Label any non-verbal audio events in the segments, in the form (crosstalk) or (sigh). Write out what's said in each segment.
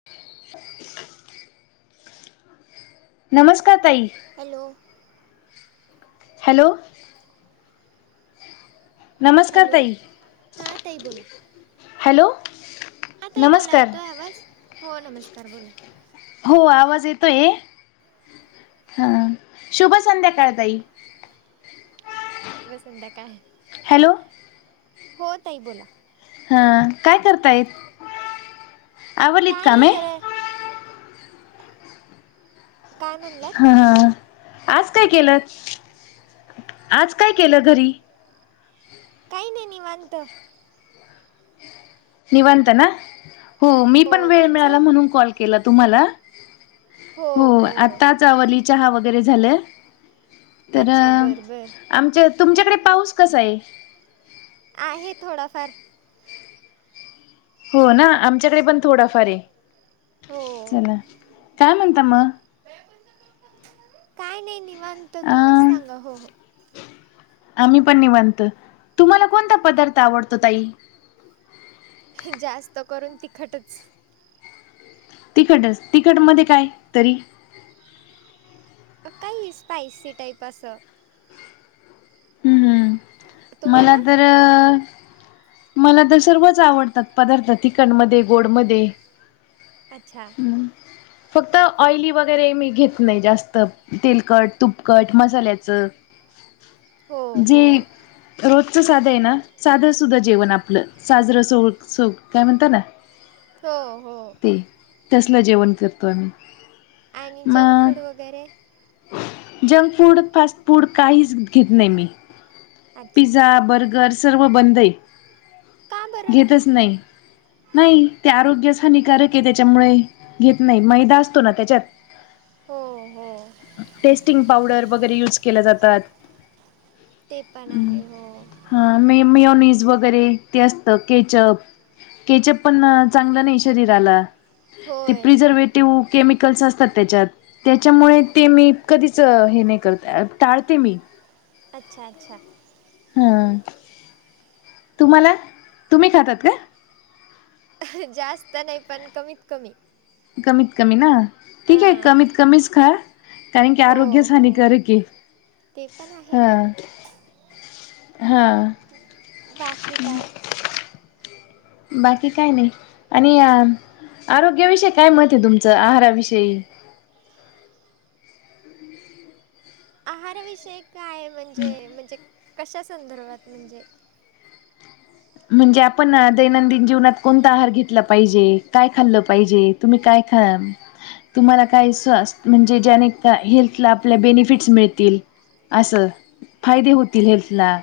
(inaudible) नमस्कार ताई hello hello नमस्कार हॅलो ताई हां ताई हॅलो हा ताई बोला नमस्कार येतोय आवाज हो नमस्कार बोला हो आवाज येतो ये हा शुभ संध्याकाळ ताई शुभ संध्याकाळ हॅलो हो ताई बोला हा काय करता येत काय नि जर हा ह आज काय केलं आज काय केलं घरी काही नाही निवत निवांत ना हो मी पण वेळ मिळाला म्हणून कॉल केला तुम्हाला हो आताचवली चहा वगैरे झालं तर अच्छा बरं बरं आमच्या तुमच्याकडे पाऊस कसा आहे आहे थोडंफार हो ना आमच्याकडे पण थोडाफार आहे हो चला काय म्हणता मग काय नाही निवांत तुम्हीच अं सांगा हो हो आम्ही पण निवांतो तुम्हाला कोणता पदार्थ आवडतो ताई जास्त करून तिखटच तिखटच तिखट मध्ये काय तरी काही स्पायसी टाईप असं हम् हम् मला तुम्हाला तर मला तर सर्वच आवडतात पदार्थ चिकन मध्ये गोड म अच्छा हमं फक्त ऑइली वगैरे मी घेत नाही जास्त तेलकट तुपकट मसाल्याचं हो जे हो रोजच साधा आहे ना साधा सुधा जेवण आपलं साजरं स काय म्हणत ना हो हो ते तसलं जेवण करतो आम्ही आणि जंक मग फूड वगैरे जंक फूड फास्ट फूड काहीच घेत नाही मी अच्छा पिझ्झा बर्गर सर्व बंद आहे का बरं घेतच नाही नाही ते आरोग्याच हानिकारक आहे त्याच्यामुळे घेत नाही मैदा असतो ना त्याच्यात हो हो टेस्टिंग पावडर वगैरे युज केल्या जातात ते पण आहे हो हा मेह मी नस ब वगैरे ते असत केचप केचप पण चांगलं नाही शरीराला ते होय प्रिझर्वेटिव्ह केमिकल्स असतात त्याच्यात त्याच्यामुळे ते मी कधीच हे नाही करत टाळते मी अच्छा अच्छा हम्म तुम्हाला तुम्ही खातात का जास्त नाही पण कमीत कमी कमीत कमी ना ठीक आहे हां कमीत कमीच खा कारण की हो आरोग्यचहानी हो कर की ते पण आहे हा बाकी काय बाकी काय नाही आणि आरोग्याविषयी काय म्हहत तुमचं आहाराविषयी आहारविषय काय म्हणजे म्हणजे कशा संदर्भात म्हणजे म्हणजे आपण ना दैनंदिन जीवनात कोणता आहार घेतला पाहिजे काय खाल्लं पाहिजे तुम्ही काय खा तुम्हाला काही स्वास् म्हणजे ज्याने का हेल्थला आपल्या बेनिफिट्स मिळतील असं फायदे होतील हेल्थला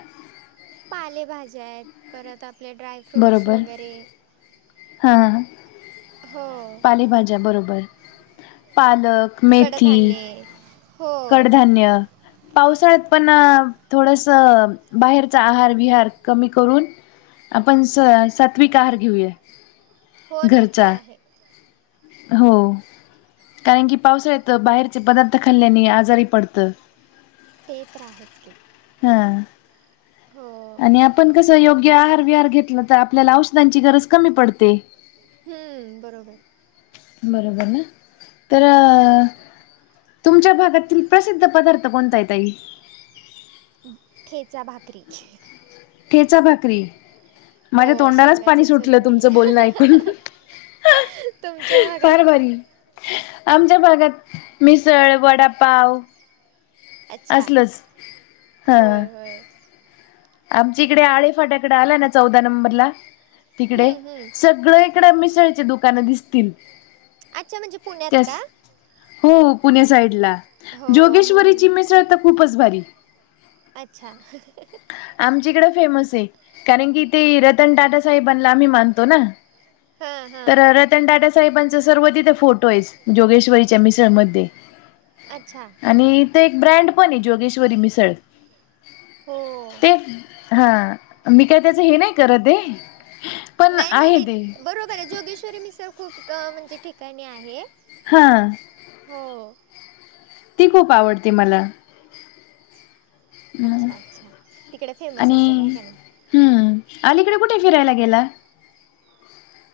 पालेभज्या आहेत परत आपले ड्राय बरोबर हां हो पालेभाज्या बरोबर पालक मेथी कडधान्य कडधान्य पावसाळ्यात पण थोडस बाहेरचा आहार विहार कमी करून आपण स सात्वीिक आहार घेऊया हो नाते घरचा आहे हो कारण की पावसाळ्यात बाहेरचे पदार्थ खाल्ल्याने आजारी पडतं ते तर रा आहेच की हा हो आणि आपण कसं योग्य आहार विहार घेतलं तर आपल्याला औषधांची गरज कमी पडते हम्म बरोबर बरोबर ना तर तुमच्या भागातील प्रसिद्ध पदार्थ कोणता आहे ताई. ठेचा भाकरी. ठेचा भाकरी. माझ्या हो तोंडालाच पाणी शेंगाची सुटलं, तुमचं चटणी बोलणं ऐकून. तुमच्या भागात फार भारी. आमच्या भागात मिसळ वडापाव. अच्छा असलच हा, होय होय आमच्या इकडे आळेफाट्याकडे आला, ना चौदा नंबरला तिकडे असच. हम्म हम्म सगळीकडे मिसळची दुकानं दिसतील. अच्छा म्हणजे पुण्यात का? त्यास हो, पुणे साईड ला हो जोगेश्वरीची म्हणून मिसळ तर खूपच भारी. अच्छा, आमच्या इकडं फेमस आहे. कारण कि तेे रतन टाटा साहेबांना आम्ही मानतो ना, हां तर हां रतन टाटासाहेबांचा सर्व तिथे फोटो आहे. जोगेश्वरीच्या मिसळमध्ये अच्छा, आणि ते एक ब्रँड पण आहे. जोगेश्वरी मिसळ हो ते हा, मी काय त्याच हे नाही करत आहे. पण नाही नाही आहे नाही, ते बरोबर आहे. जोगेश्वरी मिसळ खूप म्हणजे ठिकाणी आहे. हा, हो, ती खूप आवडते मला. अच्छा अच्छा, तिकडे फेमस आणि असेल आहे का नाही? हम्म, अलीकडे कुठे, फिरायला गेलात.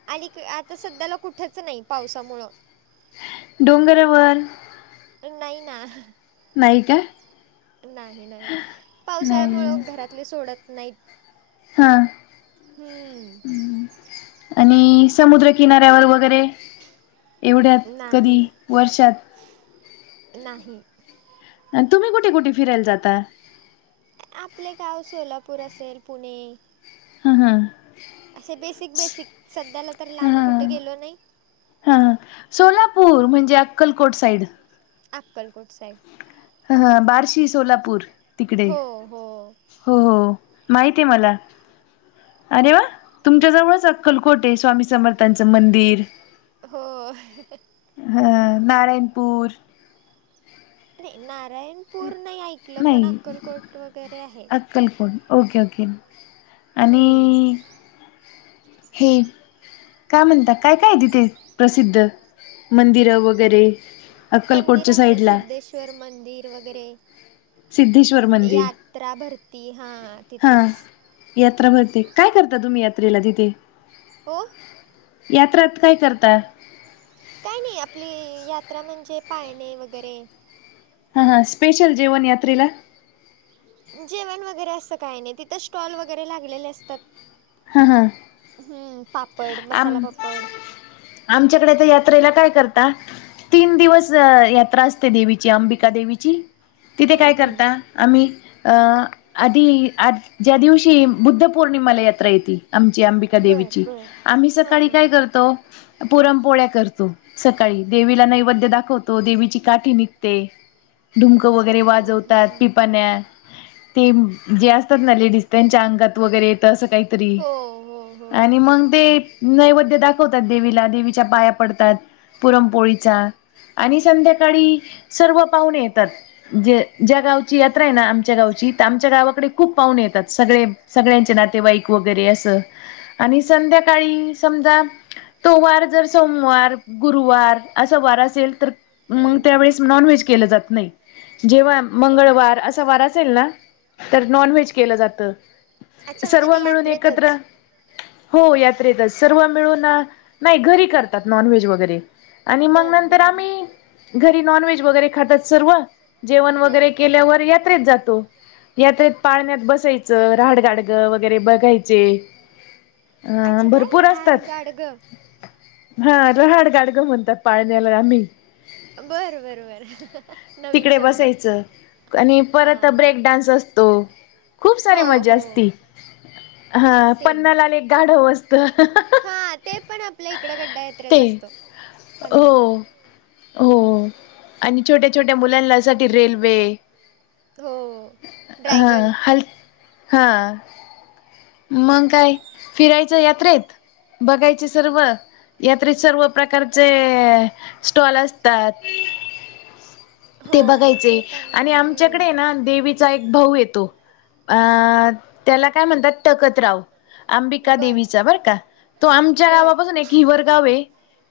अली आ आणि आता सध्याला कुठेच नाही पावसामुळं. डोंगरावर नाहीय ना, नाही काय? नाही नाही, पावसाळ्यामुळं घरातले सोडत नाहीत. हा, हम्म, आणि समुद्रकिनाऱ्यावर वगैरे एवढ्यात कधी नाही वर्षात नाही. तुम्ही कुठे कुठे, फिरायला जाता. आपले गाव सोलापूर असेल पुणे. (unintelligible) असे बेसिक बेसिक, सध्याला तर ह लांब हा कुठं गेलो नाही. हा, सोलापूर म्हणजे अक्कलकोट साईड. अक्कलकोट साईड. ह, बार्शी, सोलापूर तिकडे हो हो हो हो, माहित आहे मला. अरे व्हा, तुमच्याजवळच अक्कलकोट आहे. स्वामी समर्थांच मंदिर. होय. ह, नारायणपूर नये, नारायणपूर नाही ऐकलं, पण नाही अक्कलकोट वगैरे आहे. अक्कलकोट ओके ओके, आणि हम्म हे का म्हणतात? काय काय, तिथे प्रसिद्ध मंदिरं वगैरे अक्कलकोटच्या साईडला. ईश्वर मंदिर वगैरे, सिद्धेश्वर मंदिर यात्रा भरते हा हां तिथेच, यात्रा भरते काय करता तुम्ही यात्रेला तिथे, हो यात्रात काय करता काय नाही आपली यात्रा म्हणजे पाळणे वगैरे हा हां स्पेशल जेवन यातेला जेवण वगैरे असं काही नाही तिथं स्टॉल वगैरे लागलेले असतात हा हां हम्म पापड मसाला आम पापड आमच्याकडे तर यात्रेला काय करता तीन दिवस यात्रा असते देवीची अंबिका देवीची तिथे हम्म, काय करता हम्म. आम्ही आधी आज ज्या दिवशी बुद्ध पौर्णिमाला यात्रा येते आमची अंबिका बर देवीची बर आम्ही हां सकाळी हां काय करतो पुरमपोळ्या करतो सकाळी देवीला नैवेद्य दाखवतो देवीची काठी निघते डुमकं अच्छा वगैरे हां हां वाजवतात हां पिपाण्या ते जे असतात ना लेडिस् त्यांच्या अंगात वगैरे येत असं काहीतरी हो हो हो आणि मग ते नैवेद्य दाखवतात देवीला देवीच्या पाया पडतात पुरमपोळीच्या आणि संध्याकाळी सर्व पाहुणे येतात जे ज्या गावची यात्रा आहे ना आमच्या गावची तर आमच्या गावाकडे खूप पाहुणे येतात सगळे सगळ्यांचे नातेवाईक वगैरे असं आणि संध्याकाळी समजा तो वार जर सोमवार गुरुवार असं वार असेल तर मग हम्म, त्यावेळेस नॉन व्हेज केलं जात नाही जेव्हा बर मंगळवार असा वार तर नॉन व्हेज केलं जात अच्छा म्हणजे सर्व ते मिळून एकत्र यात्रेतच हो यात्रेतच सर्व मिळून नाही घरी करतात नॉनव्हेज वगैरे आणि मग बर नंतर बर बर आम्ही घरी नॉन व्हेज वगैरे खातात सर्व जेवण हम्म, वगैरे केल्यावर या यात्रेत जातो यात्रेत पाळण्यात बसायचं राहाडगाडगं वगैरे बघायचे अच्छा काय भरपूर अस राड असतात गाडग हा रहाड गाडगं म्हणतात पाळण्याला आम्ही बरं बरं बरं तिकडे बसायचं आणि परत हां हां ब्रेक डान्स असतो खूप सारी हो मजा हो असती हा पन्नालाला एक गाढव असते हा ते पण आपल्या इकड गड्ड्या यात्रेत ते असतो पन्नालाल हो हो आणि छोट्या छोट्या मुलांना सा रेल्वे हो हा ड्रॅगन हल हा मग काय फिरायचं यात्रेत बघायचे सर्व यात्रेतसर्व प्रकारचे स्टॉल असतात ते हो हो बघायचे ते पण आणि आहे हम्म, आमच्याकडे ना देवी तिचा एक भाऊ येतो अ त्याला काय म्हणतात तकतराव अंबिका देवीचा बर का तो आमच्या बर गावापासून हिवर गाव आहे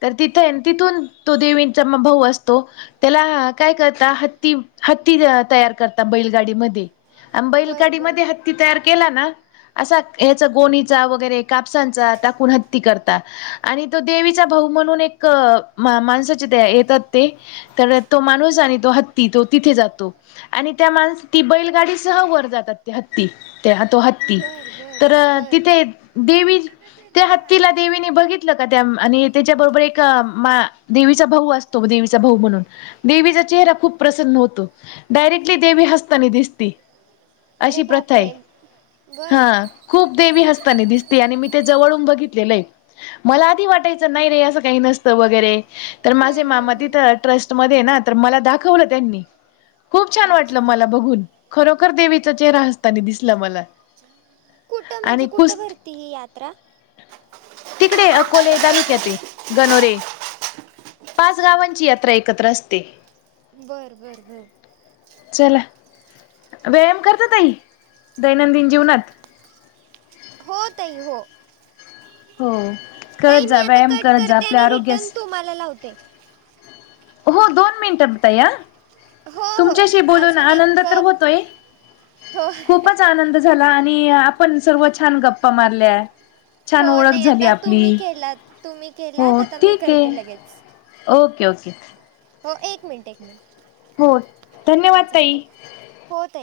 तर तिथ तिथून तो देवीचा भाऊ असतो त्याला का ह हती तयार कर बैगाडी म बर बैाडी म बर हती तयार केला ना असा ह्याच गोणीचा वगैरे कापसांचा टाकून हत्ती करता आणि तो देवीचा भाऊ म्हणून एक माणसाचे येतात ते तर तो माणूस आणि तो हत्ती तो तिथे जातो आणि त्या माणस ती बैलगाडी सह वर जातात हत्ती त्या तो हत्ती बर बर तर बर तिथे देवि त्या हत्तीला देविनं बघित का त्या आणि त्याच्याबरोबर एक देवीचा भाऊ असतो देवीचा भाऊ म्हणून देवीचा चेहरा खूप प्रसन्न होतो डायरेक्टली देवी हस्ताने दिसती अशी अरे प्रथा आहे बापरे बर हा खूप देवी हसताना दिसते आणि मी त्या जवळून बघितलेलंय मला आधी वाटायचं नाही रे असं काही नसतं वगैरे तर माझे हम्म, हम्म, मामा हम्म. तिथ ट्रस्टमध्येध्ये ना तर मला दाखवलं त्यांनी खूप छान वाटलं अच्छा मला बघून... खरोखर देवीचा चेहरा हसतानी दिसला मला कुठं... म्हणजे आणि कुठं कुस भरती ही यात्रा तिकडे... अकोले तालुक्यात ए... गनोरे पाच गावांची यात्रा एकत्र असते बरं बरं बरं चला... व्यायाम करता ताई... दैनंदिन जीवनात? हो... ताई हो... हो ताई करत मी जा आता व्यायाम कट करत जा करते आपल्या आणि रिटर्न आरोग्यास तुम्हाला ला लावते हो... दोन मिनिटात या हो हो तुमच्याशी बोलून अजून एक आनंद तर कप होतोय... हो खूपच आनंद झाला आणि आपण सर्व... छान गप्पा मारल्या छान हो ओळख नाही झाली आता आपली... तुम्ही केलात तुम्ही हो... केलात आता मी ठीक ए करते लगेच ओके ओके हो... एक मिनिट... एक मिनिट हो... हां धन्यवाद ताई चालते हो ताई